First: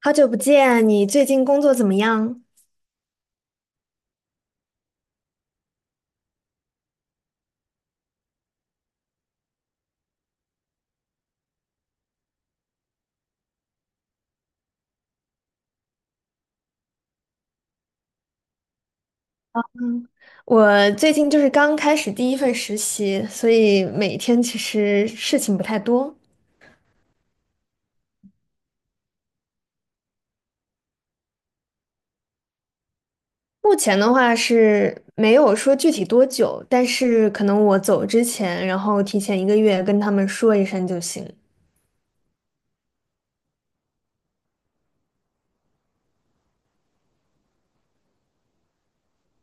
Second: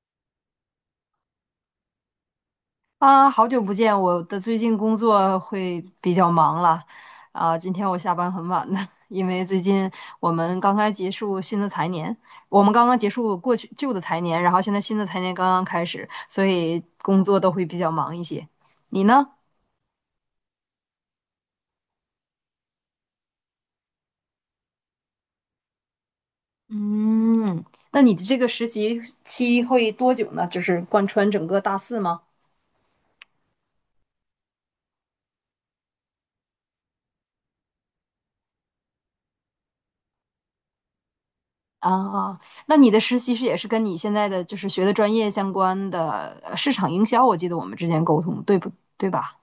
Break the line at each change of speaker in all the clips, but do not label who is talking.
好久不见，你最近工作怎么样？
啊，好久不见！我的最近工作会比较忙了，啊，今天我下班很晚的，因为最近我们刚刚结束新的财年，我们刚刚结束过去旧的财年，然后现在新的财年刚刚开始，所以工作都会比较忙一些。你呢？
我最近刚开始第一份实习，所以每天其实事情不太多。
嗯，那你的这个实习期会多久呢？就是贯穿整个大四吗？
目前的话是没有说具体多久，但是可能我走之前，然后提前一个月跟他们说一声就行。
啊，那你的实习是也是跟你现在的就是学的专业相关的市场营销，我记得我们之前沟通，对不对吧？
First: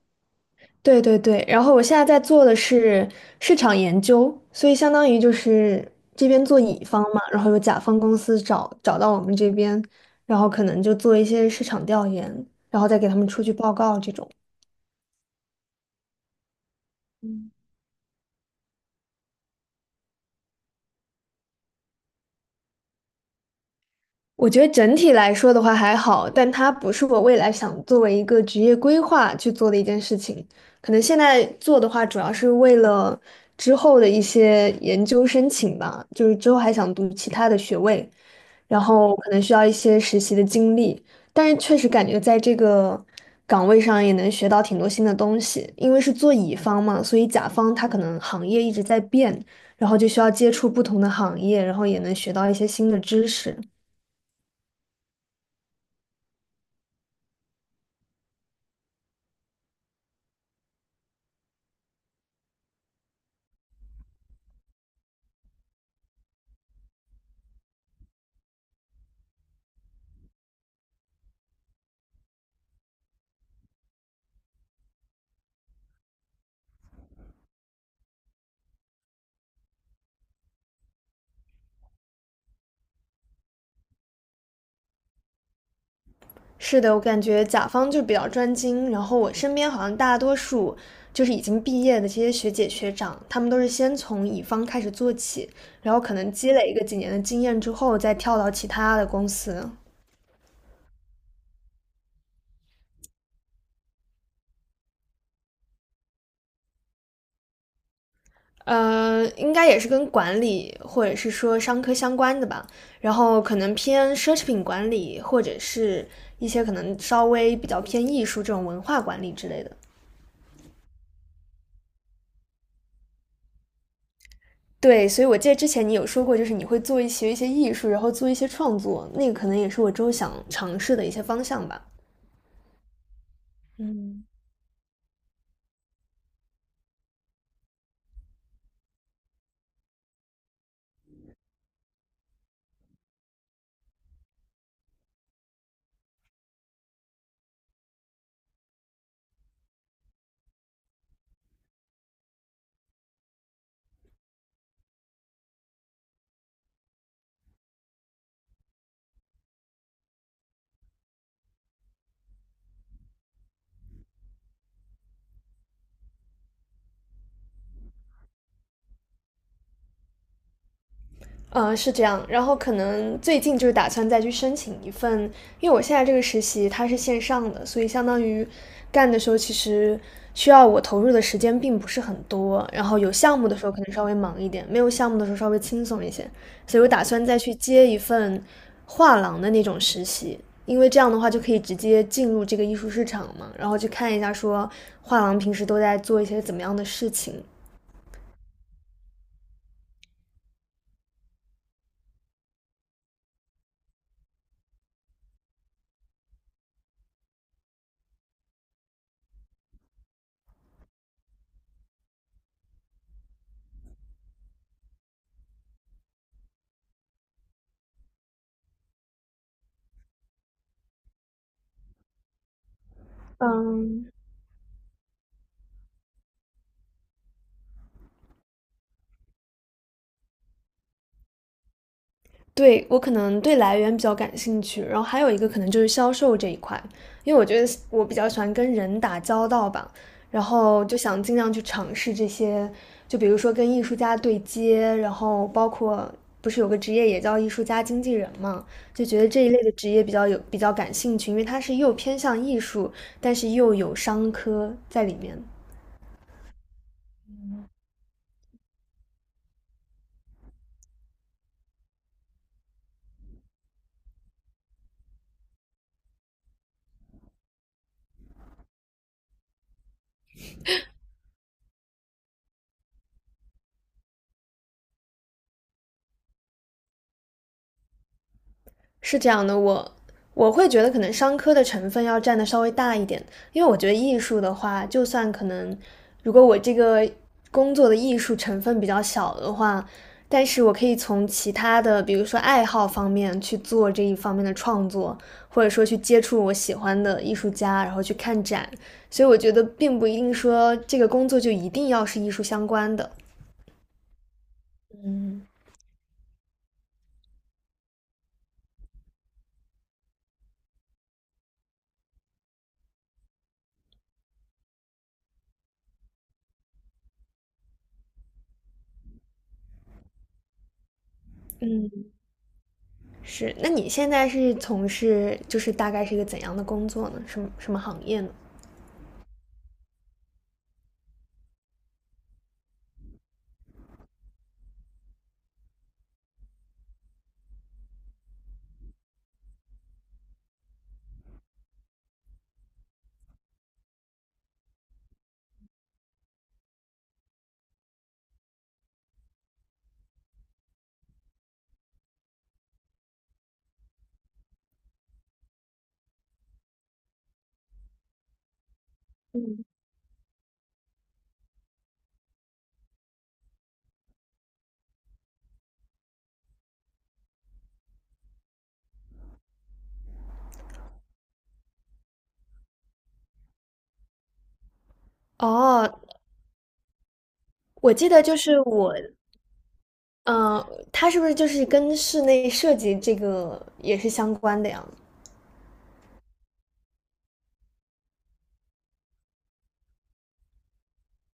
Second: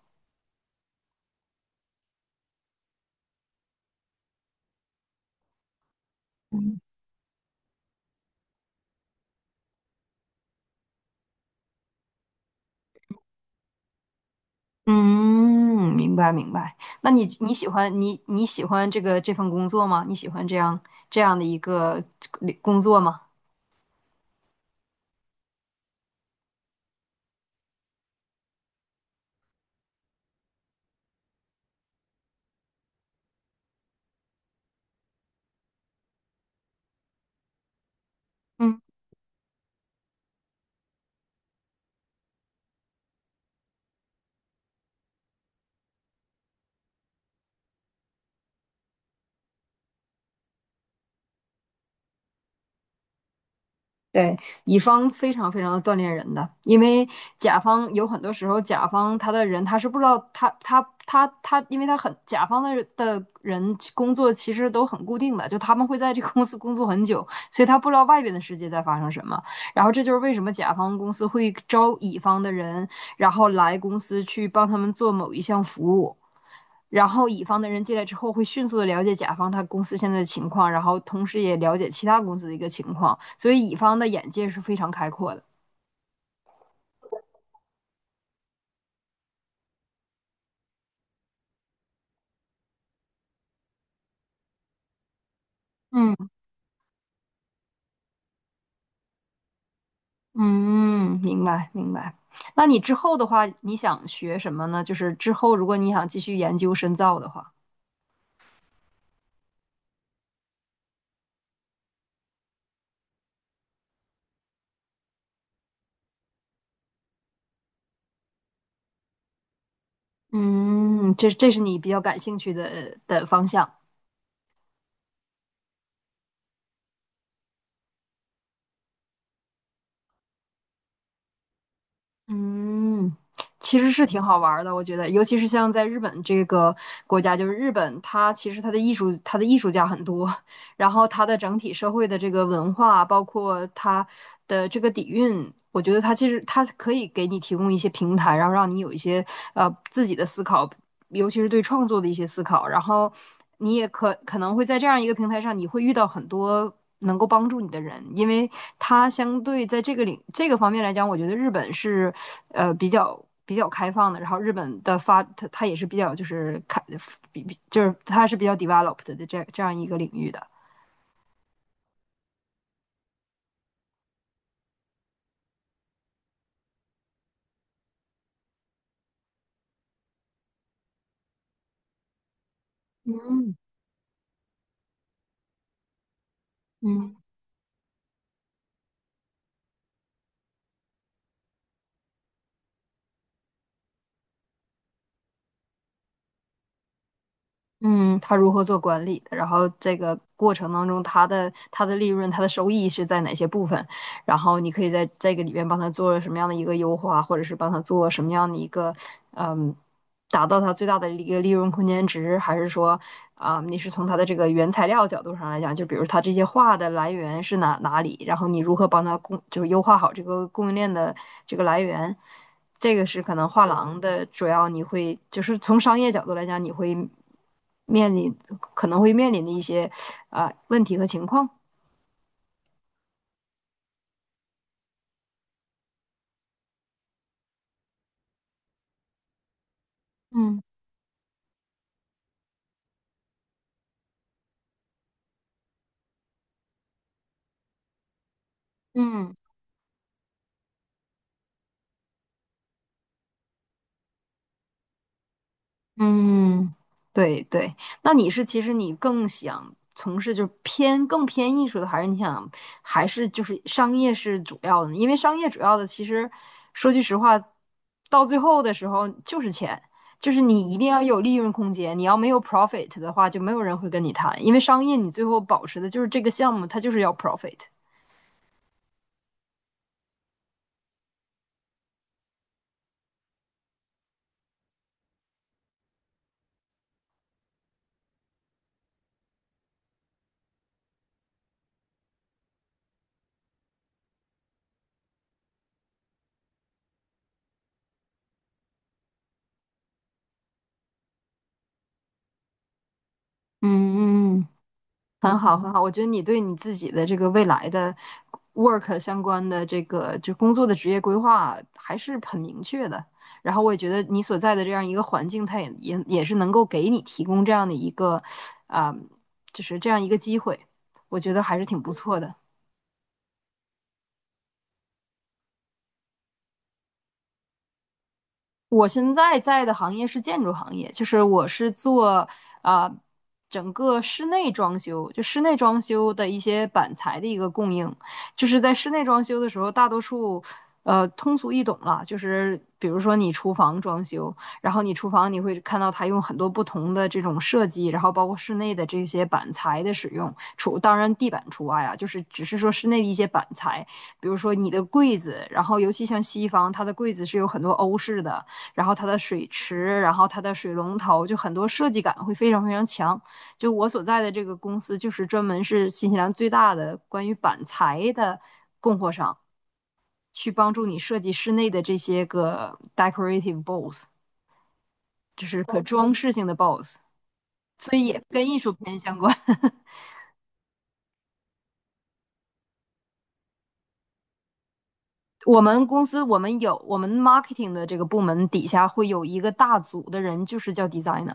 对对对，然后我现在在做的是市场研究，所以相当于这边做乙方嘛，然后有甲方公司找到我们这边，然后可能就做一些市场调研，然后再给他们出具报告这种。
嗯，明白明白。那你
嗯，
你喜欢你喜欢这份工作吗？你喜欢这样的一个工作吗？
我觉得整体来说的话还好，但它不是我未来想作为一个职业规划去做的一件事情。可能现在做的话，主要是为了之后的一些研究申请吧，之后还想读其他的学位，然
嗯。
后可能需要一些实习的经历，但是确实感觉在这个岗位上也能学到挺多新的东西，因为是做乙方嘛，所以甲方他可能行业一直在变，然后就需要接触不同的行业，然后也能学到一些新的知识。
对，乙方非常非常的锻炼人的，因为甲方有很多时候，甲方他的人他是不知道他，因为他很甲方的人工作其实都很固定的，就他们会在这个公司工作很久，所以他不知道外边的世界在发生什么。然后这就是为什么甲方公司会招乙方的人，然后来公司去帮他们做某一项服务。然后乙方的人进来之后，会迅速的了解甲方他公司现在的情况，然后同时也了解其他公司的一个情况，所以乙方的眼界是非常开阔的。
是的，我感觉甲方就比较专精，然后我身边好像大多数已经毕业的这些学姐学长，他们都是先从乙方开始做起，然后可
嗯
能积累一个几年的经验之后，再跳到其他的公司。
嗯，明白明白。那你之后的话，你想学什么呢？就是之后如果你想继续研究深造的话，
应该也是跟管理或者是说商科相关的吧，然后可能偏奢侈品管理，或者是一些可能稍微比较偏艺术这种文化管理之类的。
嗯，这是你比较感兴趣的的方向。
对，所以我记得之前你有说过，你会做一些艺术，然后做一些创作，那个可能也是我之后想尝试的一些方向吧。
嗯，其实是挺
嗯，
好玩儿的，我觉得，尤其是像在日本这个国家，就是日本，它其实它的艺术，它的艺术家很多，然后它的整体社会的这个文化，包括它的这个底蕴，我觉得它其实它可以给你提供一些平台，然后让你有一些自己的思考，尤其是对创作的一些思考。然后你也可能会在这样一个平台上，你会遇到很多能够帮助你的人，因为他相对在这个领这个方面来讲，我觉得日本是比较开放的。然后日本的发，它也是比较就是开比比就是它是比较 developed 的这样一个领域的。
嗯，是这样，然后可能最近打算再去申请一份，因为我现在这个实习它是线上的，所以相当于干的时候其实需要我投入的时间并不是很多，然后有项目的时候可能稍微忙一点，没有项目的时候稍微轻松一些，所以我打
嗯，
算再去接一份画廊的那种实习，因为这样的话就可以直接进入这个艺术市场嘛，然后去看一下说画廊平时都在做一些怎么样的事情。
嗯，他如何做管理的，然后这个过程当中，他的利润、他的收益是在哪些部分，然后你可以在这个里边帮他做什么样的一个优化，或者是帮他做什么样的一个，嗯，达到他最大的一个利润空间值，还是说，啊、你是从他的这个原材料角度上来讲，就比如他这些画的来源是哪里，然后你如何帮他，就是优化好这个供应链的这个来源。这个是可能画
嗯，
廊的主要，你会就是从商业角度来讲，你会面临可能会面临的一些啊、问题和情况。
对，我可能对来源比较感兴趣，然后还有一个可能就是销售这一块，因为我觉得我比较喜欢跟人打交道吧，然
嗯
后就想尽量去尝试这些，就比如说跟艺术家对接，然后包括不是有个职业也叫艺术家经纪人嘛，就觉得
嗯。
这一类的职业比较有比较感兴趣，因为它是又偏向艺术，但是又有商科在里面。
嗯，对对，那你是其实你更想从事就是偏更偏艺术的，还是就是商业是主要的呢？因为商业主要的其实说句实话，到最后的时候就是钱，就是你一定要有利润空间，你要没有 profit 的话，就没有人会跟你谈，因为商业你最后保持的就是这个项目，它就是要 profit。
是这样的，我会觉得可能商科的成分要占的稍微大一点，因为我觉得艺术的话，就算可能如果我这个工作的艺术成分比较小的话，但是我可以从其他的，比如说爱好方面去做这一方面的创作，或者说去接触我喜欢的艺术家，然后去看展，所以我觉得并不一定说这个工作就一定要是艺术相关的。
嗯嗯。很
嗯，
好，很好。我觉得你对你自己的这个未来的 work 相关的这个就工作的职业规划还是很明确的。然后我也觉得你所在的这样一个环境，它也是能够给你提供这样的一个，啊、就是这样一个机会，我觉得还是挺不错的。
是，那你现在是从事大概是一个怎样的工作呢？什么什么行业呢？
我现在在的行业是建筑行业，就是我是做啊、整个室内装修，就室内装修的一些板材的一个供应。就是在室内装修的时候，大多数通俗易懂了，就是比如说你厨房装修，然后你厨房你会看到它用很多不同的这种设计，然后包括室内的这些板材的使用，除当然地板除外啊，就是只是说室内的一些板材，比如说你的柜子，然后尤其像西方，它的柜子是有很多欧式的。然后它的水池，然后它的水龙头，就很多设计感会非常非常强。就我所在的这个公司，就是专门是新西兰最大的关于板材的供货商，去帮助你设计室内的这些个 decorative b o l l s 就是可
哦，
装饰性的 b o l l s
我
所以
记得
也
就
跟艺
是
术
我，
片相关。
嗯，它是不是就是跟室内设计这个也是相关的呀？
我们公司我们有我们 marketing 的这个部门底下会有一个大组的人，就是叫 designer，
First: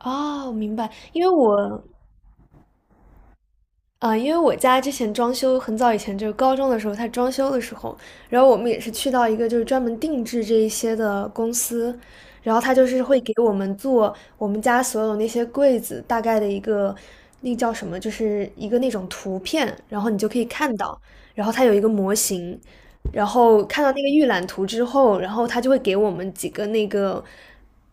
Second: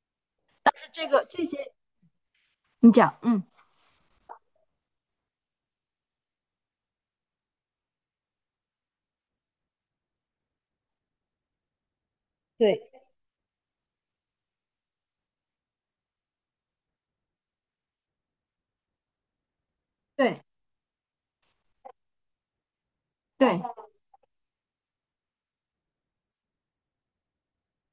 哦，明
是
白，
这
因
个
为
这些
我
你讲，嗯，
因为我家之前装修很早以前，就是高中的时候，他装修的时候，然后我们也是去到一个就是专门定制这一些的公司，然后他
对
就是会给我们做我们家所有那些柜子大概的一个，那叫什么，就是一个那种图片，然后你就可
对
以看到，然后它有一个模型，然
对，
后看到那个预览图之后，然后他就会给我们几个那个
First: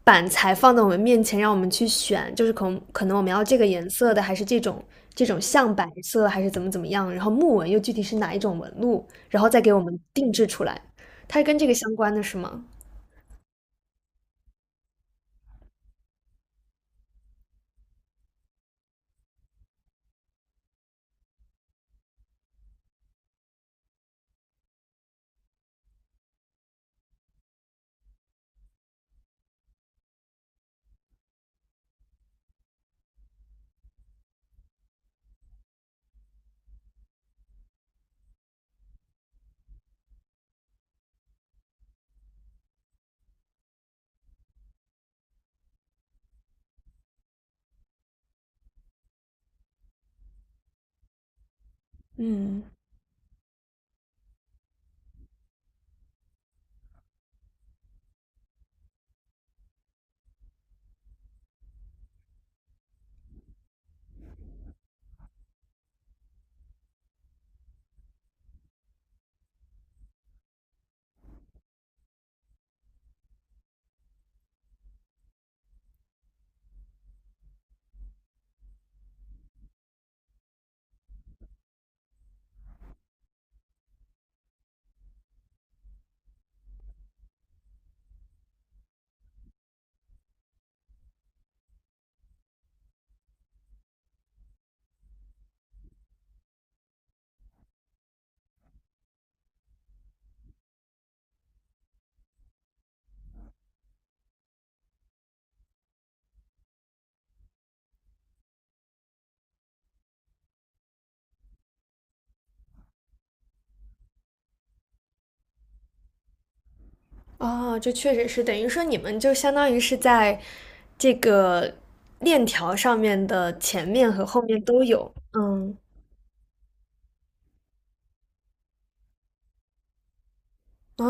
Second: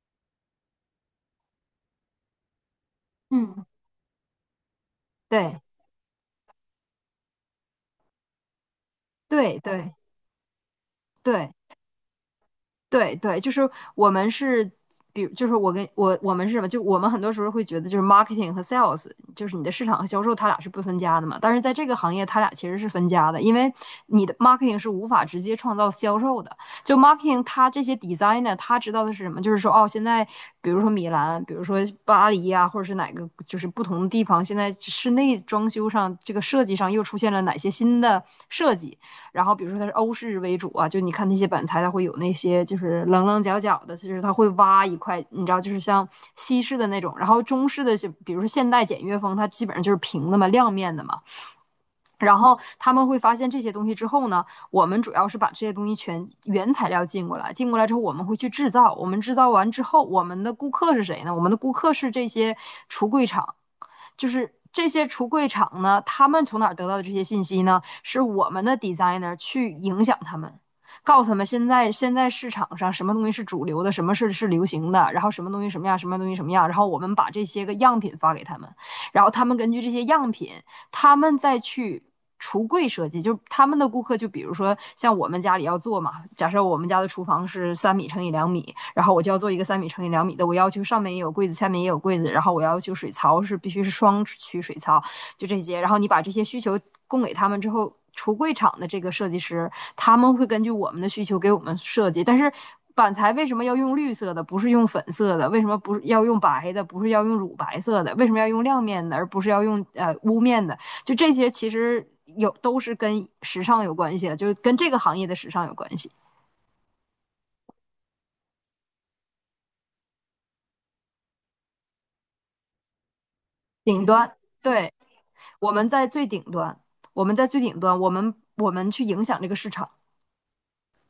板材放在我们面前，让我们去选，就是可能我们要这
嗯
个颜色的，还是这种
对。
象白色，还是怎么怎么样，然后木纹又具体是哪一种纹路，然后
对
再给我
对
们定制出来。它是
对
跟这个相关的是吗？
对对，就是我们是，比如就是我跟我我们是什么？就我们很多时候会觉得，就是 marketing 和 sales，就是你的市场和销售，它俩是不分家的嘛。但是在这个行业，它俩其实是分家的，因为你的 marketing 是无法直接创造销售的。就 marketing，它这些 designer，他知道的是什么？就是说，哦，现在比如说米兰，比如说巴黎呀、或者是哪个，就是不同的地方，现在室内装修上这个设计上又出现了哪些新的设计。然后比如说它是欧式为主啊，就你看那些板材，它会有那些就是棱棱角角的，就是它会挖一块，你知道，就是像西式的那种。然后中式的就比如说现代简约风，它基本上就是平的嘛，亮面的嘛。然后
嗯，
他们会发现这些东西之后呢，我们主要是把这些东西全原材料进过来，进过来之后我们会去制造，我们制造完之后，我们的顾客是谁呢？我们的顾客是这些橱柜厂。就是这些橱柜厂呢，他们从哪得到的这些信息呢？是我们的 designer 去影响他们，告诉他们现在市场上什么东西是主流的，什么是流行的，然后什么东西什么样，什么东西什么样，然后我们把这些个样品发给他们，然后他们根据这些样品他们再去橱柜设计，就他们的顾客，就比如说像我们家里要做嘛，假设我们家的厨房是三米乘以两米，然后我就要做一个三米乘以两米的，我要求上面也有柜子，下面也有柜子，然后我要求水槽是必须是双区水槽，就这些，然后你把这些需求供给他们之后。橱柜厂的这个设计师，他们会根据我们的需求给我们设计。但是板材为什么要用绿色的，不是用粉色的？为什么不是要用白的，不是要用乳白色的？为什么要用亮面的，而不是要用雾面的？就这些其实有都是跟时尚有关系的，就是跟这个行业的时尚有关系。
哦，这确实是等于说你们就相当于是在这个链条上面的前
顶
面和
端，
后面都
对，
有。
我
嗯，
们在最顶端，我们在最顶端，我们去影响这个市场。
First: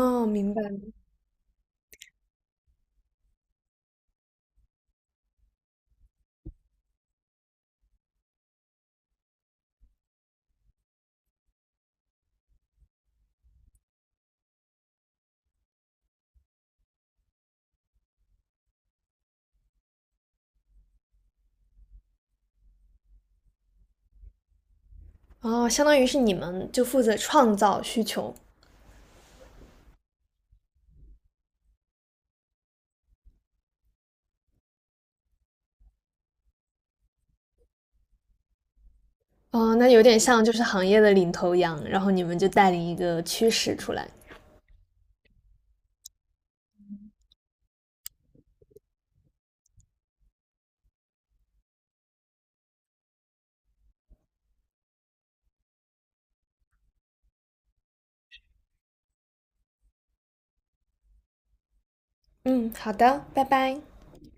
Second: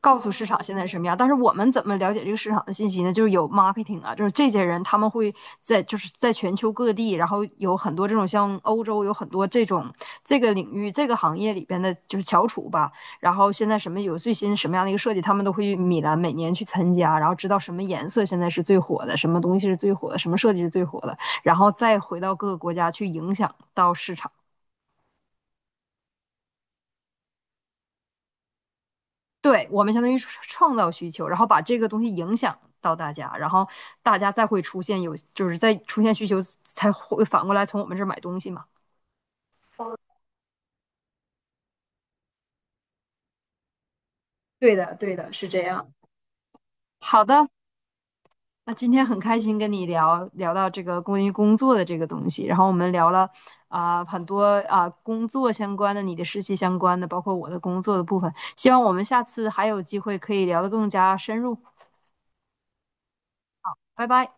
告诉市
明
场
白。
现在什么样。但是我们怎么了解这个市场的信息呢？就是有 marketing 啊，就是这些人他们会在就是在全球各地，然后有很多这种像欧洲有很多这种这个领域这个行业里边的就是翘楚吧。然后现在什么有最新什么样的一个设计，他们都会去米兰每年去参加，然后知道什么颜色现在是最火的，什么东西是最火的，什么设计是最火的，然后再回到各个国家去影响到市场。
哦，相当于是你们就负责创造需求。
对，我们相当于创造需求，然后把这个东西影响到大家，然后大家再会出现有，就是再出现需求，才会反过来从我们这儿买东西嘛。
哦，那有点像行业的领头羊，然后你们就带领一个趋势出来。
对的，对的，是这样。好的，那今天很开心跟你聊聊到这个关于工作的这个东西，然后我们聊了啊、很多啊、工作相关的，你的实习相关的，包括我的工作的部分。希望我们下次还有机会可以聊得更加深入。
嗯，好的，拜拜。
拜拜。